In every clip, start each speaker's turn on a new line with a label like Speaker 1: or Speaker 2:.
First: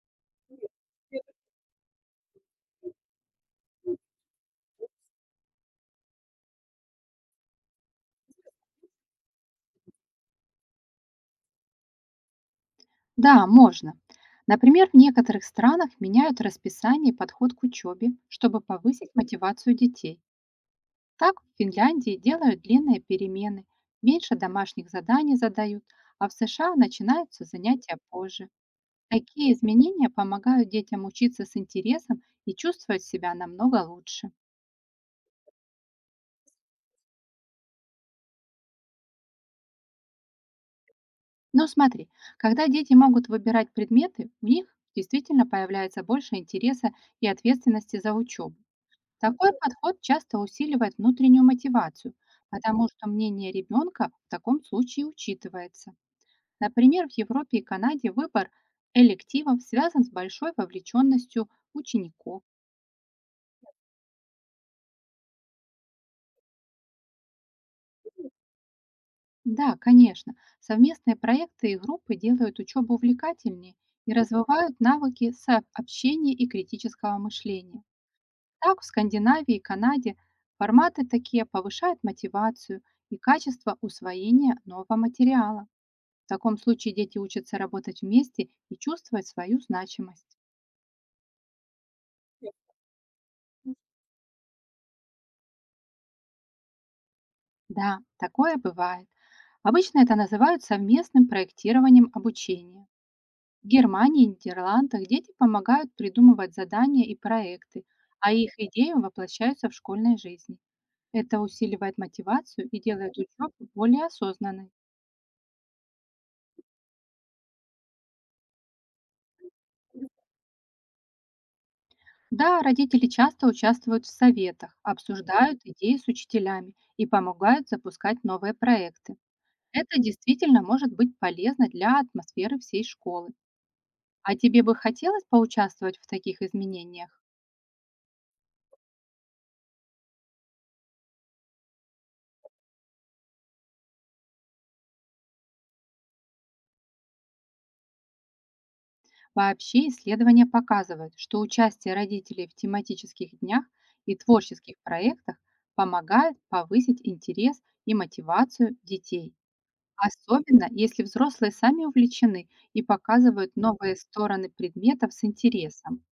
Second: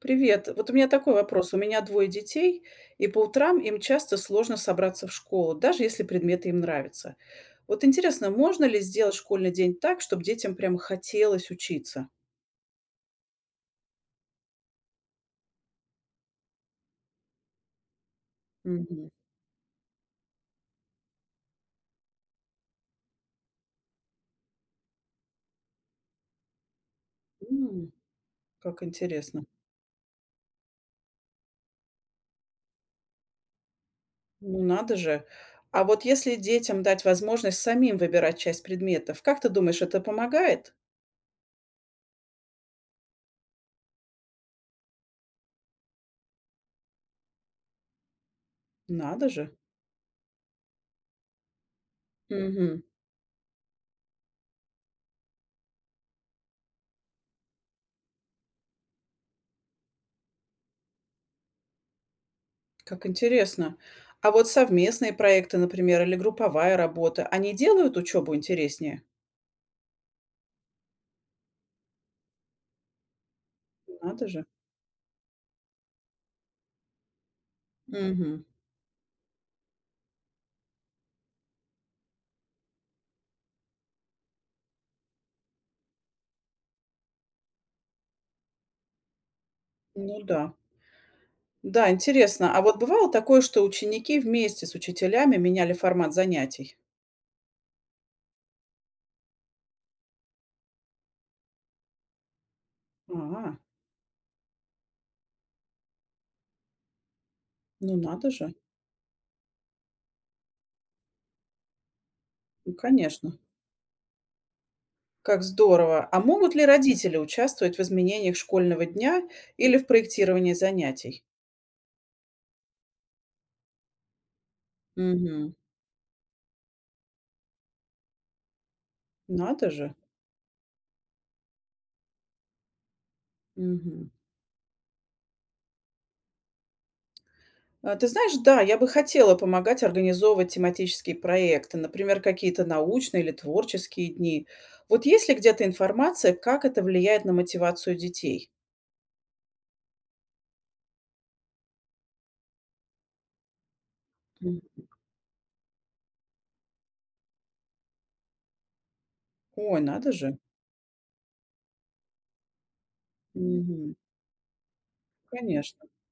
Speaker 1: Привет. Вот у меня такой вопрос. У меня двое детей, и по утрам им часто сложно собраться в школу, даже если предметы им нравятся. Вот интересно, можно ли сделать школьный день так, чтобы детям прямо хотелось учиться?
Speaker 2: Да, можно. Например, в некоторых странах меняют расписание и подход к учебе, чтобы
Speaker 1: Мгм.
Speaker 2: повысить мотивацию детей. Так в Финляндии делают длинные перемены, меньше домашних заданий задают, а в США начинаются
Speaker 1: М,
Speaker 2: занятия позже.
Speaker 1: как интересно.
Speaker 2: Такие изменения помогают детям учиться с интересом и чувствовать себя намного лучше.
Speaker 1: Ну, надо же. А вот если детям дать возможность самим выбирать часть предметов, как ты думаешь, это помогает?
Speaker 2: Но смотри, когда дети могут выбирать предметы, у них действительно появляется больше интереса и ответственности за учебу.
Speaker 1: Надо
Speaker 2: Такой
Speaker 1: же.
Speaker 2: подход часто усиливает внутреннюю мотивацию,
Speaker 1: Мгм.
Speaker 2: потому что мнение ребенка в таком случае учитывается. Например, в Европе и Канаде выбор элективов связан с большой вовлеченностью учеников.
Speaker 1: Как интересно. А вот совместные проекты, например, или групповая работа, они делают учебу интереснее?
Speaker 2: Да, конечно, совместные проекты и группы делают учебу увлекательнее и
Speaker 1: Надо же.
Speaker 2: развивают навыки сообщения и критического мышления.
Speaker 1: Мгм.
Speaker 2: Так, в Скандинавии и Канаде форматы такие повышают мотивацию и качество усвоения нового материала. В таком случае дети учатся работать вместе и чувствовать свою
Speaker 1: Ну
Speaker 2: значимость.
Speaker 1: да. Да, интересно. А вот бывало такое, что
Speaker 2: Ясно.
Speaker 1: ученики вместе с учителями меняли формат занятий?
Speaker 2: Да, такое бывает. Обычно это называют совместным проектированием обучения.
Speaker 1: А,
Speaker 2: В Германии и Нидерландах дети помогают придумывать задания и проекты,
Speaker 1: ну надо
Speaker 2: а их
Speaker 1: же.
Speaker 2: идеи воплощаются в школьной жизни. Это усиливает мотивацию
Speaker 1: Ну,
Speaker 2: и делает
Speaker 1: конечно.
Speaker 2: учебу более осознанной.
Speaker 1: Как здорово. А могут ли родители участвовать в изменениях школьного дня или в проектировании занятий?
Speaker 2: Да, родители часто участвуют в советах,
Speaker 1: Мгм.
Speaker 2: обсуждают идеи с учителями и помогают запускать новые проекты.
Speaker 1: Надо же.
Speaker 2: Это действительно может быть полезно для атмосферы всей школы.
Speaker 1: Мгм.
Speaker 2: А тебе бы хотелось поучаствовать в таких изменениях?
Speaker 1: А, ты знаешь, да, я бы хотела помогать организовывать тематические проекты, например, какие-то научные или творческие дни. Вот есть ли где-то информация, как это влияет на мотивацию детей?
Speaker 2: Вообще исследования показывают, что участие родителей в тематических днях и творческих проектах помогает повысить интерес и мотивацию детей.
Speaker 1: Ой, надо же.
Speaker 2: Особенно если взрослые сами увлечены и показывают
Speaker 1: Мгм.
Speaker 2: новые стороны предметов с
Speaker 1: Конечно.
Speaker 2: интересом.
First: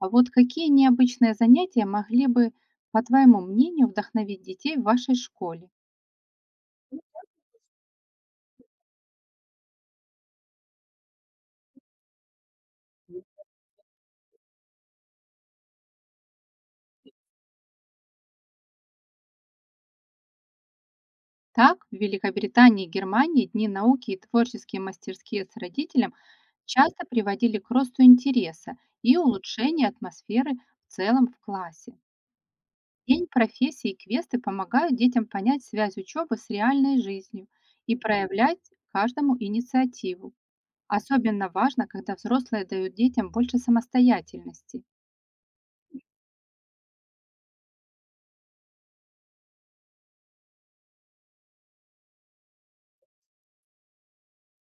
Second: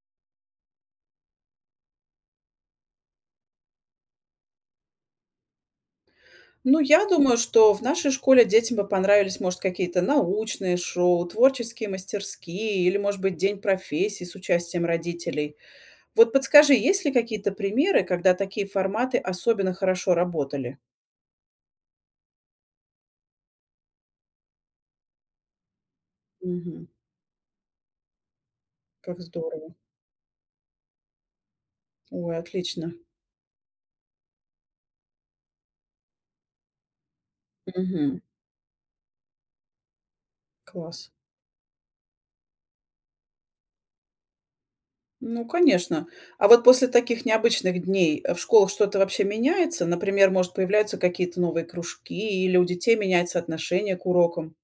Speaker 2: А вот какие необычные занятия могли бы, по твоему мнению, вдохновить детей в вашей школе?
Speaker 1: Ну, я думаю, что в нашей школе детям бы понравились, может, какие-то научные шоу, творческие мастерские или, может быть, день профессии с участием родителей. Вот подскажи, есть ли какие-то примеры, когда такие форматы особенно хорошо работали?
Speaker 2: Так, в Великобритании и Германии дни науки и творческие мастерские с родителем
Speaker 1: Мгм.
Speaker 2: часто приводили к росту интереса и
Speaker 1: Как здорово.
Speaker 2: улучшению атмосферы в целом в классе.
Speaker 1: Ой, отлично.
Speaker 2: День профессии и квесты помогают детям понять связь учебы с реальной жизнью и
Speaker 1: Мгм.
Speaker 2: проявлять каждому инициативу.
Speaker 1: Класс.
Speaker 2: Особенно важно, когда взрослые дают детям больше самостоятельности.
Speaker 1: Ну, конечно. А вот после таких необычных дней, в школах что-то вообще меняется? Например, может, появляются какие-то новые кружки или у детей меняется отношение к урокам?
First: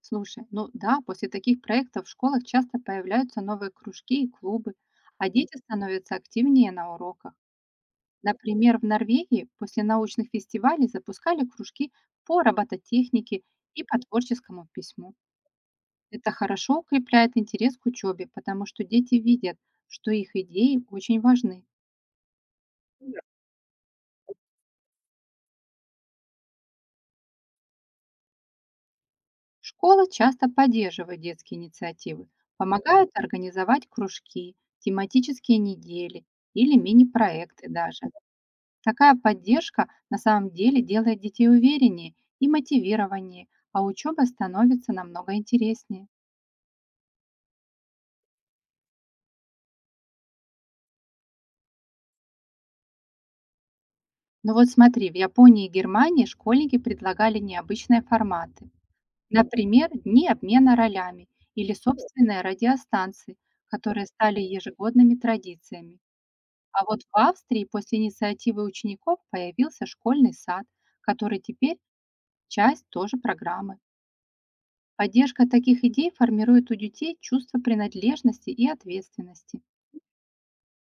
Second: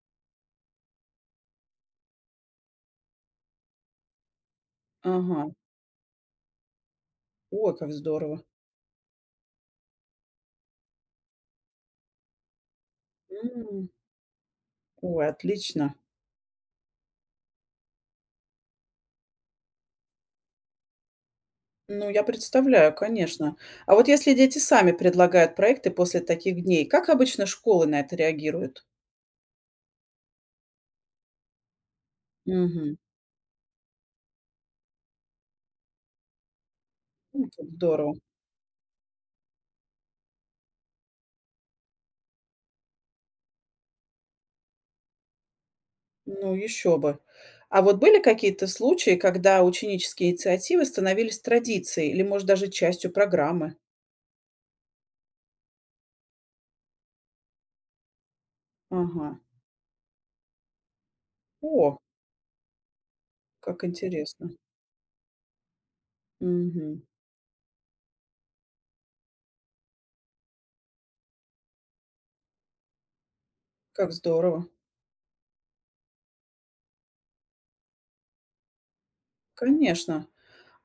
Speaker 2: Слушай, ну да, после таких проектов в школах часто появляются новые кружки и клубы, а
Speaker 1: Ага.
Speaker 2: дети становятся активнее на уроках.
Speaker 1: Ой, как здорово.
Speaker 2: Например, в Норвегии после научных фестивалей запускали кружки по робототехнике и
Speaker 1: М.
Speaker 2: по творческому письму.
Speaker 1: Ой, отлично.
Speaker 2: Это хорошо укрепляет интерес к учебе, потому что дети видят, что их идеи очень важны.
Speaker 1: Ну, я представляю, конечно. А вот если дети сами предлагают проекты после таких дней, как обычно школы на это реагируют?
Speaker 2: Школа часто поддерживает детские инициативы,
Speaker 1: Мгм.
Speaker 2: помогает организовать кружки, тематические недели или
Speaker 1: Ну,
Speaker 2: мини-проекты даже.
Speaker 1: здорово.
Speaker 2: Такая поддержка на самом деле делает детей увереннее и мотивированнее, а учеба становится намного интереснее.
Speaker 1: Ну, еще бы. А вот были какие-то случаи, когда ученические инициативы становились традицией или, может, даже частью программы?
Speaker 2: Ну вот смотри, в Японии и Германии школьники предлагали необычные форматы.
Speaker 1: Ага.
Speaker 2: Например, дни обмена ролями или
Speaker 1: О,
Speaker 2: собственные радиостанции,
Speaker 1: как
Speaker 2: которые стали
Speaker 1: интересно.
Speaker 2: ежегодными традициями. А вот
Speaker 1: Мгм.
Speaker 2: в Австрии после инициативы учеников появился школьный сад, который теперь часть тоже программы.
Speaker 1: Как здорово.
Speaker 2: Поддержка таких идей формирует у детей чувство принадлежности и ответственности.
Speaker 1: Конечно.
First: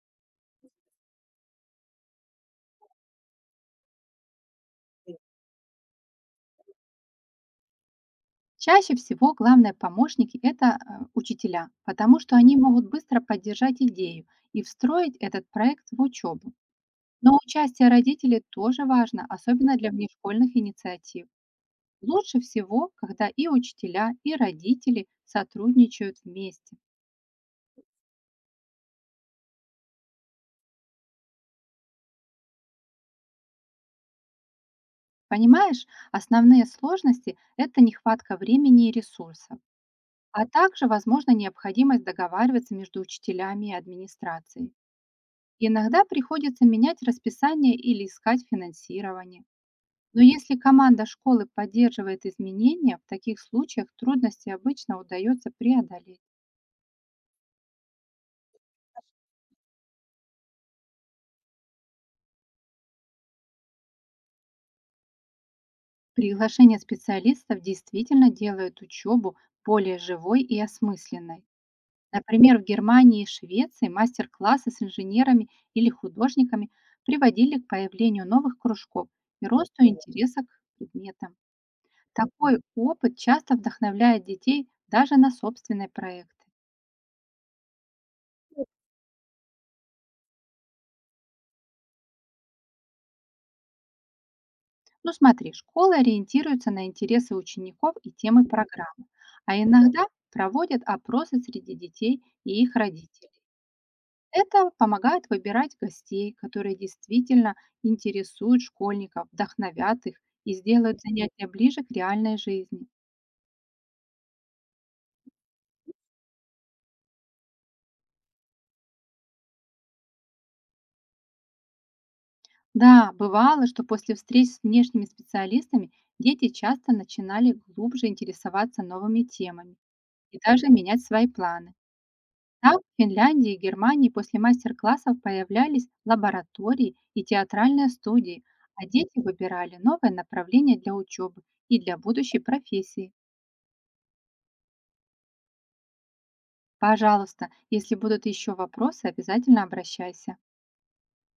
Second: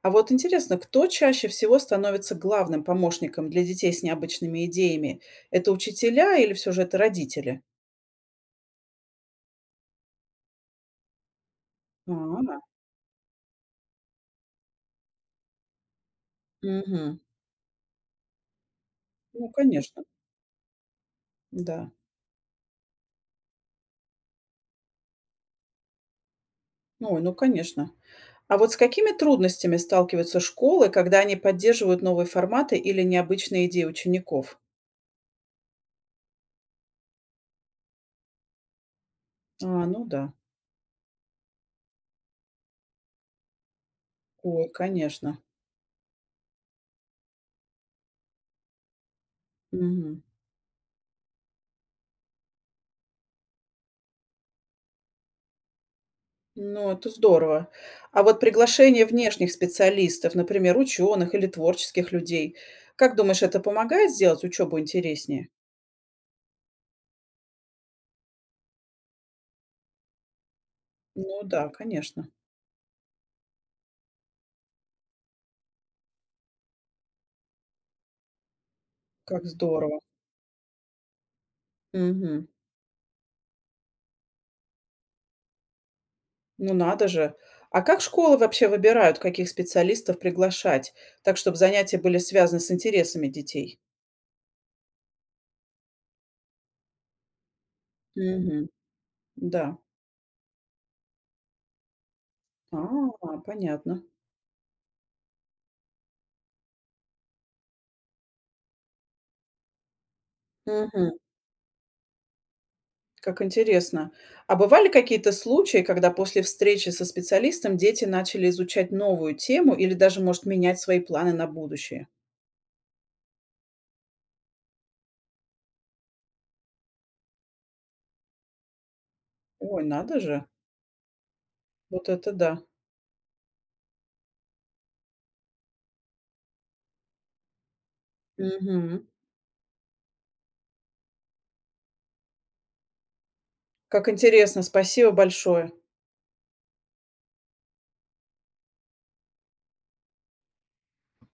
Speaker 1: А вот интересно, кто чаще всего становится главным помощником для детей с необычными идеями? Это учителя или все же это родители?
Speaker 2: Чаще всего главные помощники — это учителя, потому что
Speaker 1: А,
Speaker 2: они могут быстро поддержать идею и встроить этот проект в учебу.
Speaker 1: мгм.
Speaker 2: Но участие родителей тоже важно,
Speaker 1: Ну,
Speaker 2: особенно для
Speaker 1: конечно,
Speaker 2: внешкольных инициатив.
Speaker 1: да.
Speaker 2: Лучше всего, когда и учителя, и родители сотрудничают вместе.
Speaker 1: Ой, ну, конечно. А вот с какими трудностями сталкиваются школы, когда они поддерживают новые форматы или необычные идеи учеников?
Speaker 2: Понимаешь, основные сложности — это нехватка времени и ресурсов,
Speaker 1: А, ну да.
Speaker 2: а также, возможно, необходимость договариваться между учителями и
Speaker 1: Ой,
Speaker 2: администрацией.
Speaker 1: конечно.
Speaker 2: Иногда приходится менять расписание или искать финансирование.
Speaker 1: Мгм.
Speaker 2: Но если команда школы поддерживает изменения, в таких случаях трудности обычно удается преодолеть.
Speaker 1: Ну, это здорово. А вот приглашение внешних специалистов, например, ученых или творческих людей, как думаешь, это помогает сделать учебу интереснее?
Speaker 2: Приглашение специалистов действительно делает учебу более живой и
Speaker 1: Ну
Speaker 2: осмысленной.
Speaker 1: да, конечно.
Speaker 2: Например, в Германии и Швеции мастер-классы с инженерами или художниками приводили к появлению новых кружков
Speaker 1: Как
Speaker 2: и росту
Speaker 1: здорово.
Speaker 2: интереса к предметам.
Speaker 1: Мгм.
Speaker 2: Такой опыт часто вдохновляет детей даже на собственные проекты.
Speaker 1: Ну надо же. А как школы вообще выбирают, каких специалистов приглашать, так чтобы занятия были связаны с интересами детей?
Speaker 2: Ну смотри, школы ориентируются на интересы учеников и темы
Speaker 1: Мгм.
Speaker 2: программы, а Да.
Speaker 1: Да.
Speaker 2: иногда проводят опросы среди детей и их
Speaker 1: А,
Speaker 2: родителей.
Speaker 1: понятно.
Speaker 2: Это помогает выбирать гостей, которые действительно интересуют школьников, вдохновят их и сделают
Speaker 1: Мгм.
Speaker 2: занятия ближе к реальной жизни.
Speaker 1: Как интересно. А бывали какие-то случаи, когда после встречи со специалистом дети начали изучать новую тему или даже, может, менять свои планы на будущее?
Speaker 2: Да, бывало, что после встреч с внешними специалистами дети часто начинали глубже интересоваться новыми темами
Speaker 1: Ой, надо
Speaker 2: и
Speaker 1: же.
Speaker 2: даже менять свои планы.
Speaker 1: Вот это да.
Speaker 2: Так, в Финляндии и Германии после мастер-классов появлялись лаборатории и театральные студии, а
Speaker 1: Мгм.
Speaker 2: дети выбирали новое направление для учебы и для будущей профессии.
Speaker 1: Как интересно. Спасибо большое.
Speaker 2: Пожалуйста, если будут еще вопросы, обязательно обращайся.